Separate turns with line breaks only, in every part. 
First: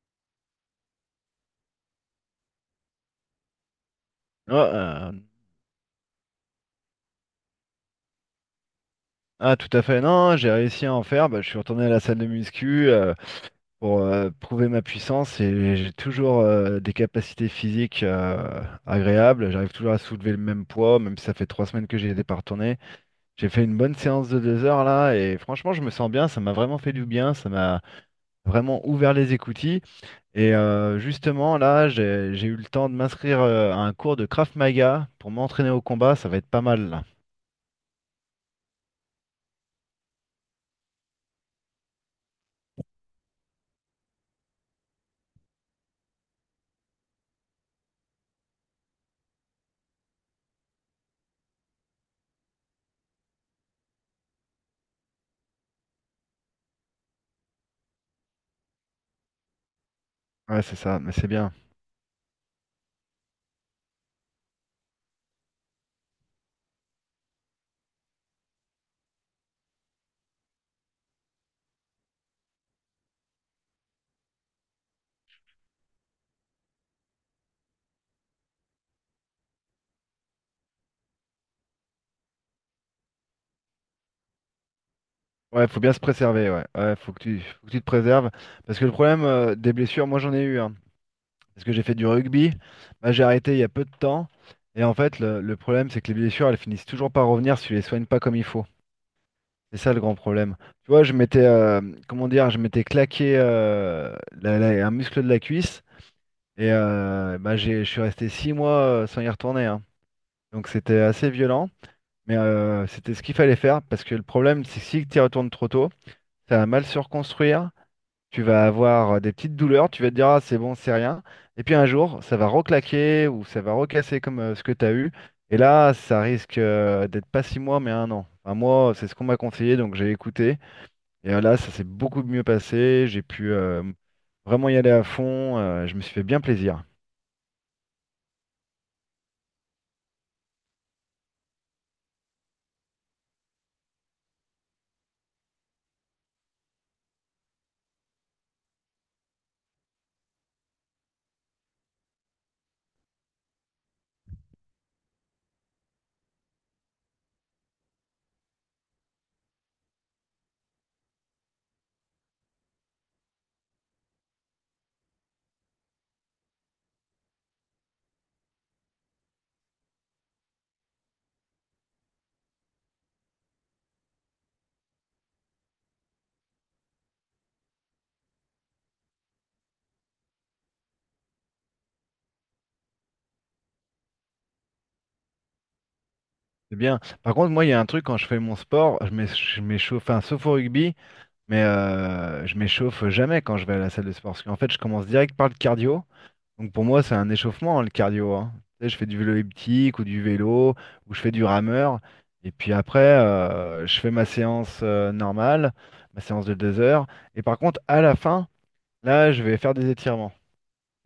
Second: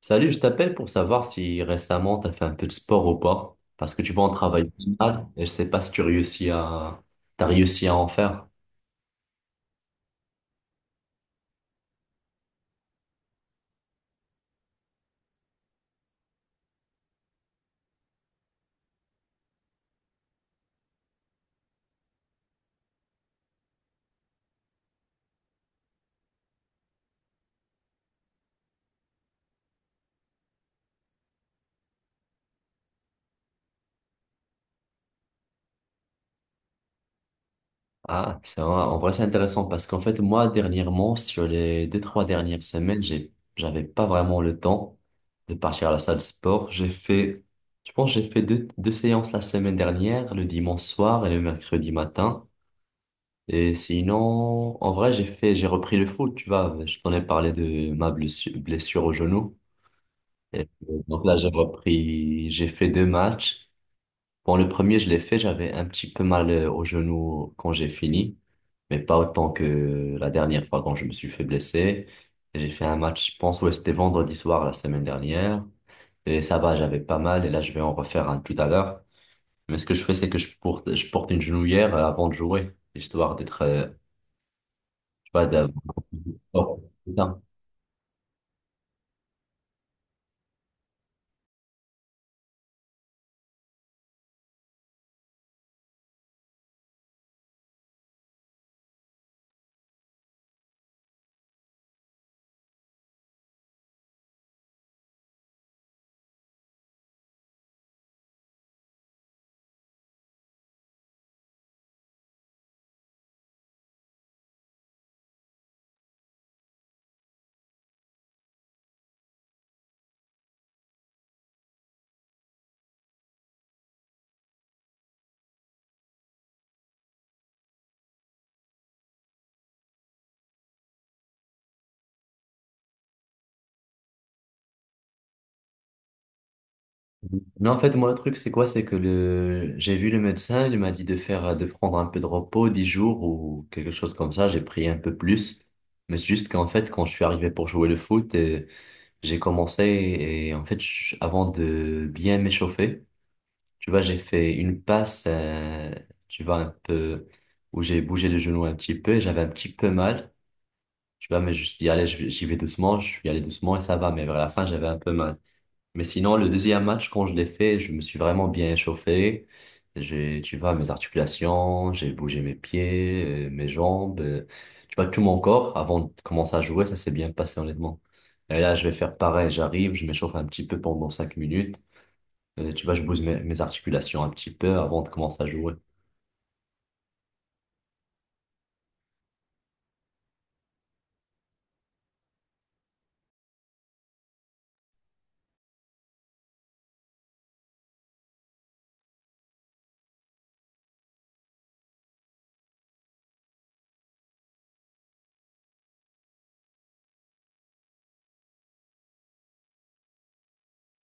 Salut, je t'appelle pour savoir si récemment tu as fait un peu de sport ou pas. Parce que tu vois, on
Ah,
travaille pas mal et je sais pas si t'as réussi à en faire.
ah, tout à fait, non, j'ai réussi à en faire. Bah, je suis retourné à la salle de muscu, pour prouver ma puissance, et j'ai toujours des capacités physiques agréables. J'arrive toujours à soulever le même poids, même si ça fait 3 semaines que j'y étais pas retourné. J'ai fait une bonne séance de 2 heures là, et franchement, je me sens bien. Ça m'a vraiment fait du bien, ça m'a vraiment ouvert les écoutilles. Et justement, là, j'ai eu le temps de m'inscrire à un cours de Krav Maga pour m'entraîner au combat. Ça va être pas mal là.
Ah, c'est vrai. En vrai, c'est intéressant parce qu'en fait, moi, dernièrement, sur les 2, 3 dernières semaines, j'avais pas vraiment le temps de partir à la salle de sport. J'ai fait, je pense, que j'ai fait deux séances la semaine dernière, le dimanche soir et le mercredi matin. Et sinon, en vrai, j'ai fait, j'ai repris le foot, tu vois. Je t'en ai parlé de ma blessure au genou.
Ouais,
Et
c'est
puis,
ça, mais
donc
c'est
là, j'ai
bien.
repris, j'ai fait deux matchs. Bon, le premier, je l'ai fait, j'avais un petit peu mal au genou quand j'ai fini, mais pas autant que la dernière fois quand je me suis fait blesser. Et j'ai fait un match, je pense, ouais, c'était vendredi soir la semaine dernière. Et ça va, j'avais pas mal, et là, je vais en refaire un tout à l'heure. Mais ce que je fais, c'est que je porte une genouillère avant de jouer, histoire d'être, tu vois,
Ouais, faut bien se préserver, ouais.
d'avoir-
Ouais, faut que tu te préserves. Parce que le problème des blessures, moi j'en ai eu, hein. Parce que j'ai fait du rugby. Bah, j'ai arrêté il y a peu de temps. Et en fait, le problème, c'est que les blessures, elles finissent toujours par revenir si tu les soignes pas comme il faut. C'est ça le grand problème. Tu vois, je m'étais, comment dire, je m'étais claqué, un muscle de la cuisse. Et bah, je suis resté 6 mois, sans y retourner, hein. Donc c'était assez violent. Mais c'était ce qu'il fallait faire. Parce que le problème, c'est que si tu y retournes trop tôt, ça va mal se reconstruire. Tu vas avoir des petites douleurs, tu vas te dire ah c'est bon, c'est rien. Et puis un jour, ça va reclaquer ou ça va recasser comme, ce que tu as eu. Et là, ça risque d'être pas 6 mois, mais un an. Enfin, moi, c'est ce qu'on m'a conseillé, donc j'ai écouté. Et là, ça s'est beaucoup mieux passé. J'ai pu vraiment y aller à fond. Je me suis fait bien plaisir.
non en fait, moi, le truc, c'est quoi? C'est que j'ai vu le médecin, il m'a dit de faire, de prendre un peu de repos, 10 jours ou quelque chose comme ça. J'ai pris un peu plus. Mais c'est juste qu'en fait, quand je suis arrivé pour jouer le foot, j'ai commencé et en fait, avant de bien m'échauffer, tu vois, j'ai fait une passe, tu vois, un peu, où j'ai bougé le genou un petit peu et j'avais un petit peu mal. Tu vois, mais je me suis dit, allez, j'y vais doucement, je suis allé doucement et ça va. Mais vers la fin, j'avais un peu mal. Mais sinon, le deuxième match, quand je l'ai fait, je me suis vraiment bien échauffé. J'ai, tu vois, mes articulations, j'ai bougé mes pieds, mes jambes, tu vois, tout mon corps avant de commencer à jouer, ça s'est bien passé honnêtement. Et là, je vais faire pareil, j'arrive, je m'échauffe un petit peu pendant 5 minutes. Tu vois, je bouge mes articulations un petit peu avant de commencer à jouer.
C'est bien. Par contre, moi, il y a un truc, quand je fais mon sport, je m'échauffe, enfin, sauf au rugby, mais je m'échauffe jamais quand je vais à la salle de sport. Parce qu'en fait, je commence direct par le cardio. Donc pour moi, c'est un échauffement, hein, le cardio, hein. Tu sais, je fais du vélo elliptique ou du vélo, ou je fais du rameur. Et puis après, je fais ma séance normale, ma séance de 2 heures. Et par contre, à la fin, là, je vais faire des étirements.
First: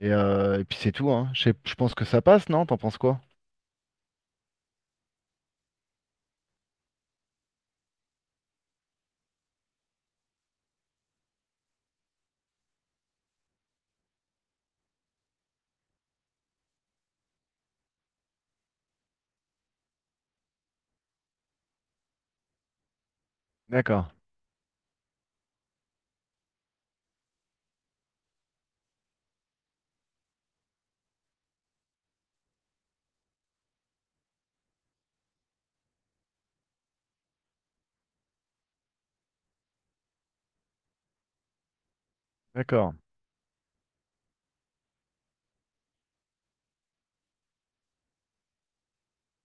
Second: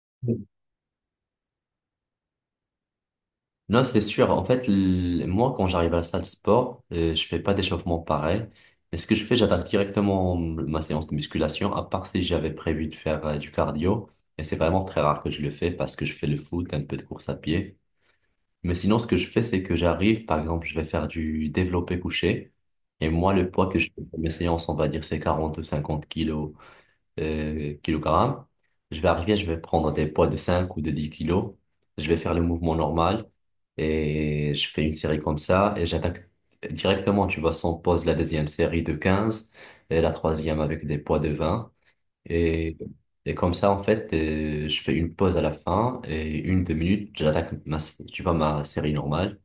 Et puis c'est tout, hein. Je pense que ça passe, non? T'en penses quoi?
Non, c'est sûr. En fait, moi, quand j'arrive à la salle de sport, je fais pas d'échauffement pareil. Mais ce que je fais, j'attaque directement ma séance de musculation, à part si j'avais prévu de faire du cardio. Et c'est vraiment très rare que je le fais parce que je fais le foot, un peu de course à pied. Mais sinon, ce que je fais, c'est que j'arrive, par exemple, je vais faire du développé couché. Et moi, le poids que je fais
D'accord,
pour mes séances, on va dire, c'est 40 ou 50 kilos kilogrammes. Je vais arriver, je vais prendre des poids de 5 ou de 10 kilos. Je vais faire le mouvement normal et je fais une série comme ça et j'attaque directement, tu vois, sans pause, la deuxième série de 15 et la troisième avec des poids de 20. Et,
d'accord.
et comme ça, en fait, je fais une pause à la fin et 1, 2 minutes, j'attaque ma, tu vois, ma série normale.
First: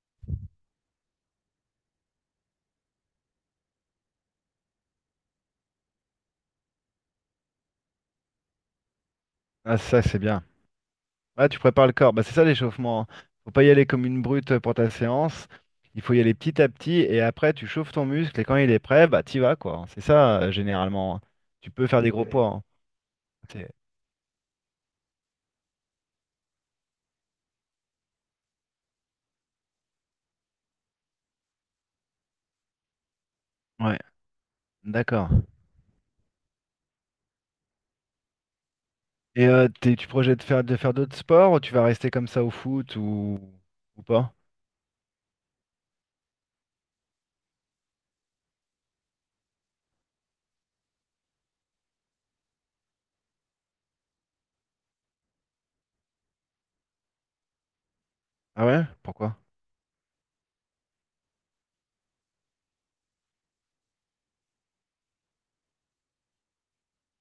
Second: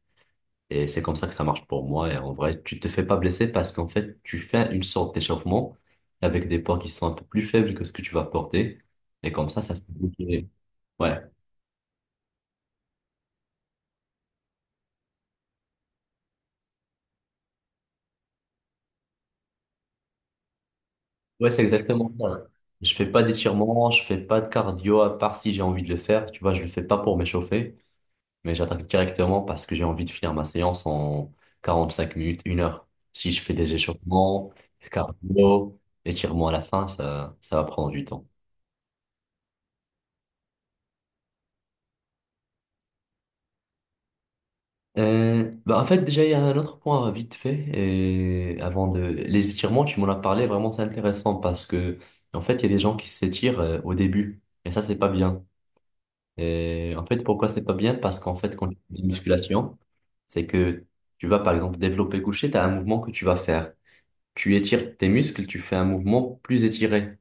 Et c'est comme ça que ça marche pour moi. Et en vrai, tu te fais pas blesser parce qu'en fait, tu fais une sorte d'échauffement avec des poids qui sont un peu plus faibles que ce que tu vas porter. Et comme ça
Ah,
fait
ça, c'est bien.
bouger. Ouais,
Ah, tu prépares le corps. Bah, c'est ça l'échauffement, hein. Faut pas y aller comme une brute pour ta séance. Il faut y aller petit à petit, et après tu chauffes ton muscle, et quand il est prêt, bah t'y vas quoi, hein. C'est ça, généralement, hein.
ouais, c'est
Tu peux faire
exactement
des gros, ouais,
ça.
poids, hein.
Je fais pas
C'est-
d'étirements, je fais pas de cardio à part si j'ai envie de le faire. Tu vois, je le fais pas pour m'échauffer, mais j'attaque directement parce que j'ai envie de finir ma séance en 45 minutes, 1 heure. Si je fais des
Ouais,
échauffements,
d'accord.
cardio, étirements à la fin, ça va prendre du temps.
Et tu projettes de faire, d'autres sports, ou tu vas rester comme ça au foot, ou pas?
Bah en fait, déjà, il y a un autre point vite fait. Et avant de... Les étirements, tu m'en as parlé, vraiment, c'est intéressant parce que, en fait, il y a des gens qui s'étirent au début. Et ça, c'est pas bien. Et en fait, pourquoi c'est pas bien? Parce qu'en fait,
Ah
quand tu
ouais?
fais une
Pourquoi?
musculation, c'est que tu vas, par exemple, développer couché, tu as un mouvement que tu vas faire. Tu étires tes muscles, tu fais un mouvement plus étiré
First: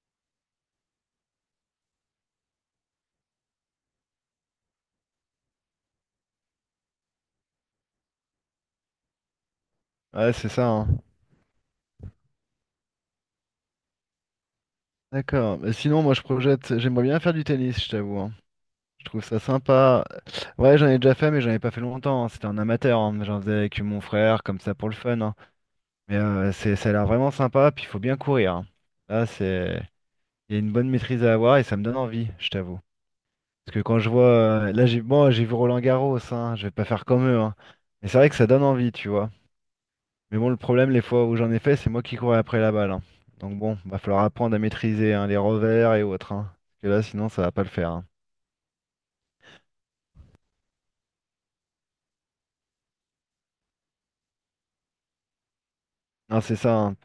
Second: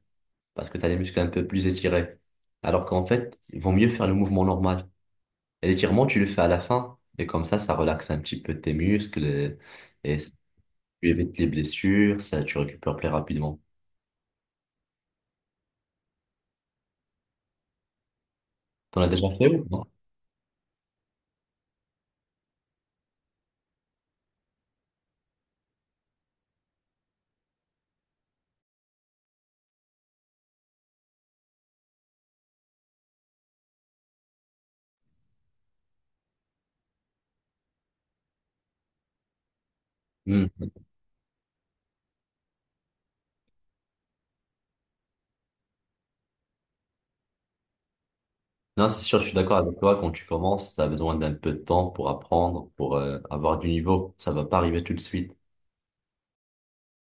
parce que tu as les muscles un peu plus étirés. Alors qu'en fait, il vaut mieux faire le mouvement normal. Et l'étirement, tu le fais à la fin. Et comme ça relaxe un petit peu tes muscles et ça-
Ouais, c'est ça, hein.
tu évites les blessures, ça, tu récupères plus rapidement.
D'accord. Bah, sinon, moi je projette, j'aimerais bien faire du tennis, je t'avoue, hein.
T'en
Je
as
trouve
déjà
ça
fait ou non?
sympa. Ouais, j'en ai déjà fait, mais j'en ai pas fait longtemps, hein. C'était en amateur, hein. J'en faisais avec mon frère, comme ça pour le fun, hein. Mais ça a l'air vraiment sympa. Puis il faut bien courir, hein. Là, c'est, il y a une bonne maîtrise à avoir, et ça me donne envie, je t'avoue. Parce que quand je vois, là, bon, j'ai vu Roland Garros, hein. Je vais pas faire comme eux, hein. Mais c'est vrai que ça donne envie, tu vois. Mais
Hmm.
bon, le problème, les fois où j'en ai fait, c'est moi qui courais après la balle, hein. Donc bon, va falloir apprendre à maîtriser hein, les revers et autres, hein. Parce que là, sinon, ça va pas le faire, hein.
Non, c'est sûr, je suis d'accord avec toi. Quand tu commences, tu as besoin d'un peu de temps pour apprendre, pour avoir du niveau. Ça va pas arriver tout de suite.
Non, c'est ça, hein.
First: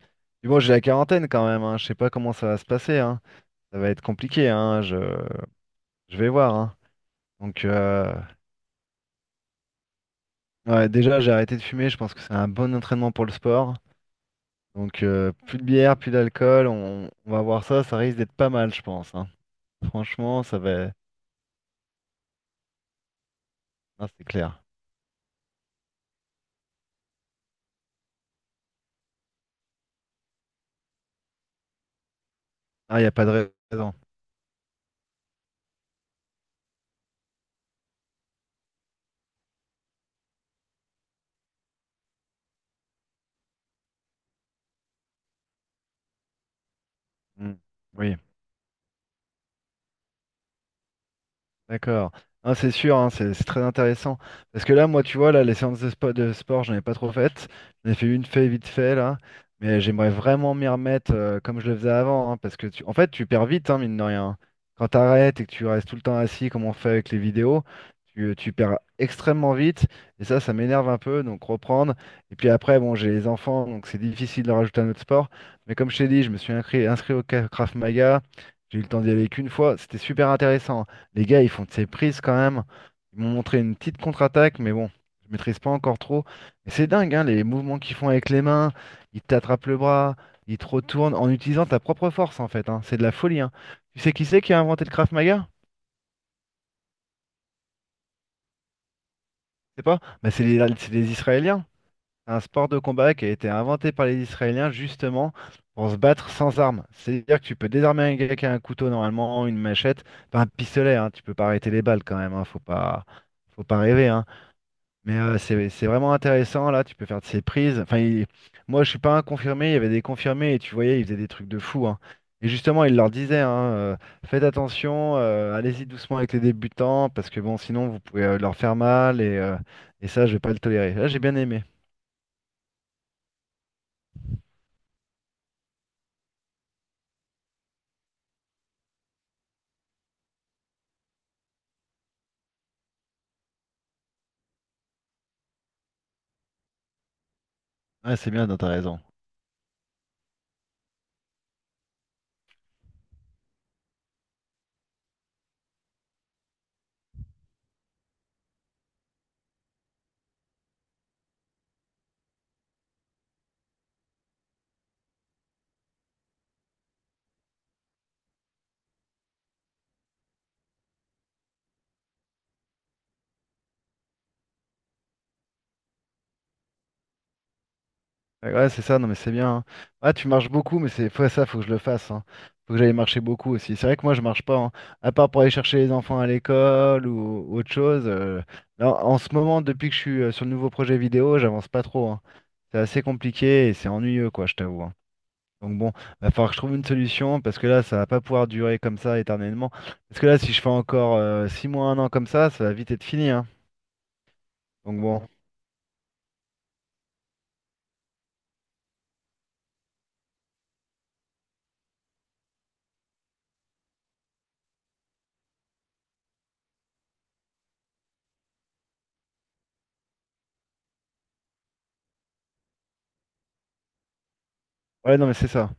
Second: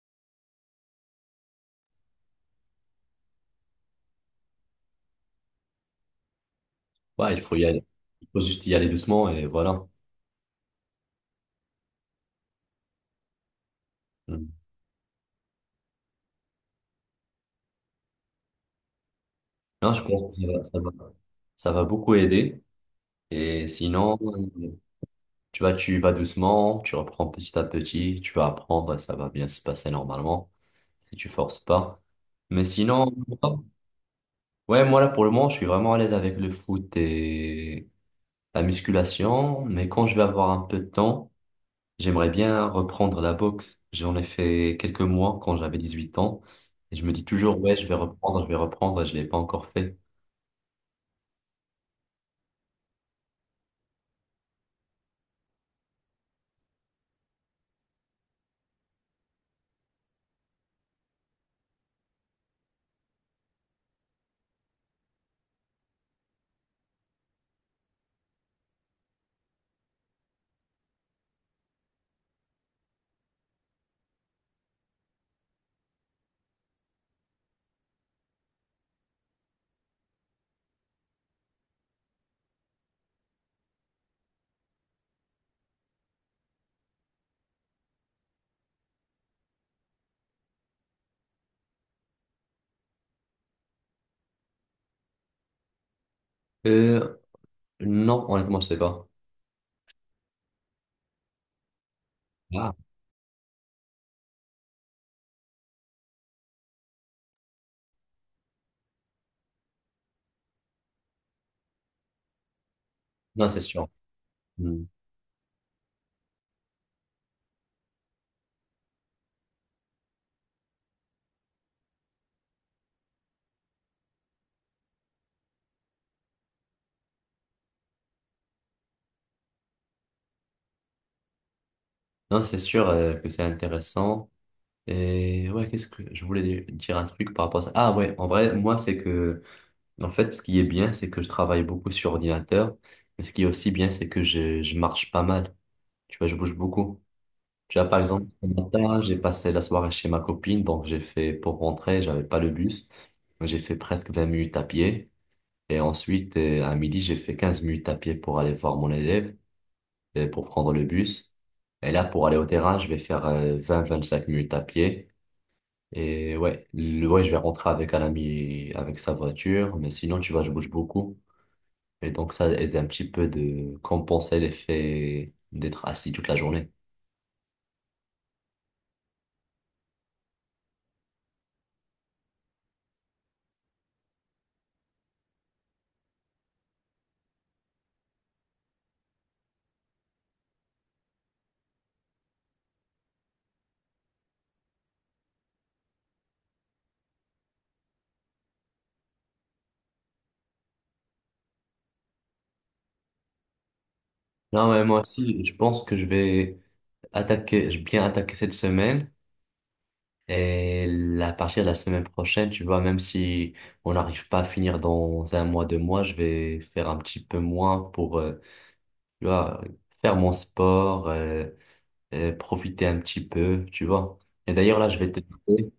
Puis bon, j'ai la quarantaine quand même, hein. Je sais pas comment ça va se passer, hein. Ça va être compliqué, hein. Je vais voir, hein.
Ouais, il faut y
Donc,
aller. Il faut juste y aller doucement et voilà.
ouais, déjà, j'ai arrêté de fumer. Je pense que c'est un bon entraînement pour le sport.
Hmm.
Donc, plus de bière, plus d'alcool. On va voir ça. Ça risque d'être pas mal, je pense, hein.
Non, je pense que
Franchement, ça va.
ça va beaucoup aider. Et
Non,
sinon,
c'est clair.
tu vois, tu y vas doucement, tu reprends petit à petit, tu vas apprendre et ça va bien se passer normalement. Si tu forces pas. Mais
Ah, il n'y
sinon,
a pas de raison.
ouais, moi là pour le moment, je suis vraiment à l'aise avec le foot et la musculation. Mais quand je vais avoir un peu de temps, j'aimerais bien reprendre la boxe. J'en ai fait quelques mois quand j'avais 18 ans. Et je me dis toujours,
Mm.
ouais,
Oui.
je vais reprendre, et je l'ai pas encore fait.
D'accord. Non, c'est sûr, hein, c'est très intéressant. Parce que là, moi, tu vois, là, les séances de sport, j'en ai pas trop faites. J'en ai fait une fait vite fait, là. Mais j'aimerais vraiment m'y remettre, comme je le faisais avant, hein, parce que, en fait, tu perds vite, hein, mine de rien. Quand tu arrêtes et que tu restes tout le temps assis, comme on fait avec les vidéos, tu perds extrêmement vite. Et ça m'énerve un peu. Donc, reprendre. Et puis après, bon, j'ai les enfants, donc c'est difficile de rajouter un autre sport. Mais comme je t'ai dit, je me suis inscrit au Krav Maga. J'ai eu le temps d'y aller qu'une fois. C'était super intéressant, hein. Les gars, ils font de ces prises quand même. Ils m'ont montré une petite contre-attaque, mais bon, je maîtrise pas encore trop. Mais c'est dingue, hein, les mouvements qu'ils font avec les mains. Ils t'attrapent le bras, ils te retournent en utilisant ta propre force en fait, hein. C'est de la folie, hein. Tu sais qui c'est qui a inventé le Krav Maga?
Euh, non, honnêtement, je sais pas.
C'est pas? Bah, c'est les Israéliens. C'est un sport
Ah.
de combat qui a été inventé par les Israéliens, justement, pour se battre sans armes. C'est-à-dire que tu peux désarmer un gars qui a un couteau normalement, une machette, pas un pistolet, hein. Tu peux pas arrêter les balles quand même, hein.
Non, c'est
Faut pas
sûr.
rêver, hein.
Hmm.
Mais c'est vraiment intéressant là, tu peux faire de ces prises. Enfin, moi je suis pas un confirmé, il y avait des confirmés, et tu voyais, ils faisaient des trucs de fou, hein. Et justement, il leur disait, hein, faites attention, allez-y doucement avec les débutants, parce que bon, sinon vous pouvez leur faire mal, et ça, je vais pas le tolérer. Là, j'ai bien aimé.
Non, c'est sûr que c'est intéressant. Et ouais, qu'est-ce que je voulais dire un truc par rapport à ça? Ah ouais, en vrai, moi, c'est que ce qui est bien, c'est que je travaille beaucoup sur ordinateur, mais ce qui est aussi bien, c'est que je marche pas mal. Tu vois, je bouge beaucoup. Tu vois, par
Ouais,
exemple,
c'est bien,
ce
t'as raison.
matin, j'ai passé la soirée chez ma copine, donc j'ai fait, pour rentrer, j'avais pas le bus. Donc j'ai fait presque 20 minutes à pied. Et ensuite, à midi, j'ai fait 15 minutes à pied pour aller voir mon élève, et pour prendre le bus. Et là, pour aller au terrain, je vais faire 20-25 minutes à pied. Et ouais, ouais, je vais rentrer avec un ami, avec sa voiture, mais sinon, tu vois, je bouge beaucoup. Et donc, ça aide un petit peu de compenser l'effet d'être assis toute la journée.
Ouais, ouais, c'est ça, non mais c'est bien, hein. Ah, tu marches beaucoup, mais ça, faut que je le fasse, hein. Faut que j'aille marcher beaucoup aussi. C'est vrai que moi, je marche pas, hein. À part pour aller chercher les enfants à l'école ou autre chose. Là, en ce moment, depuis que je suis sur le nouveau projet vidéo, j'avance pas trop, hein. C'est assez compliqué et c'est ennuyeux, quoi, je t'avoue, hein. Donc bon, va falloir que je trouve une solution, parce que là, ça va pas pouvoir durer comme ça éternellement. Parce que là, si je fais encore, 6 mois, un an comme ça va vite être fini, hein.
Non, mais moi
Donc bon,
aussi, je pense que je vais attaquer, je vais bien attaquer cette semaine. Et à partir de la semaine prochaine, tu vois, même si on n'arrive pas à finir dans 1 mois, 2 mois, je vais faire un petit peu moins pour, tu vois, faire mon sport, profiter un petit peu, tu vois. Et d'ailleurs, là,
ouais, non mais c'est ça.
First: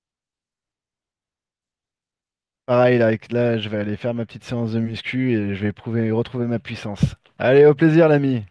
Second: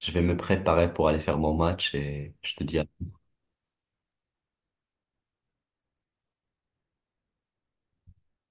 je vais me préparer pour aller faire mon match et je te dis à
Pareil, là, là, je vais aller faire ma petite séance de muscu, et je vais retrouver ma puissance. Allez, au plaisir, l'ami.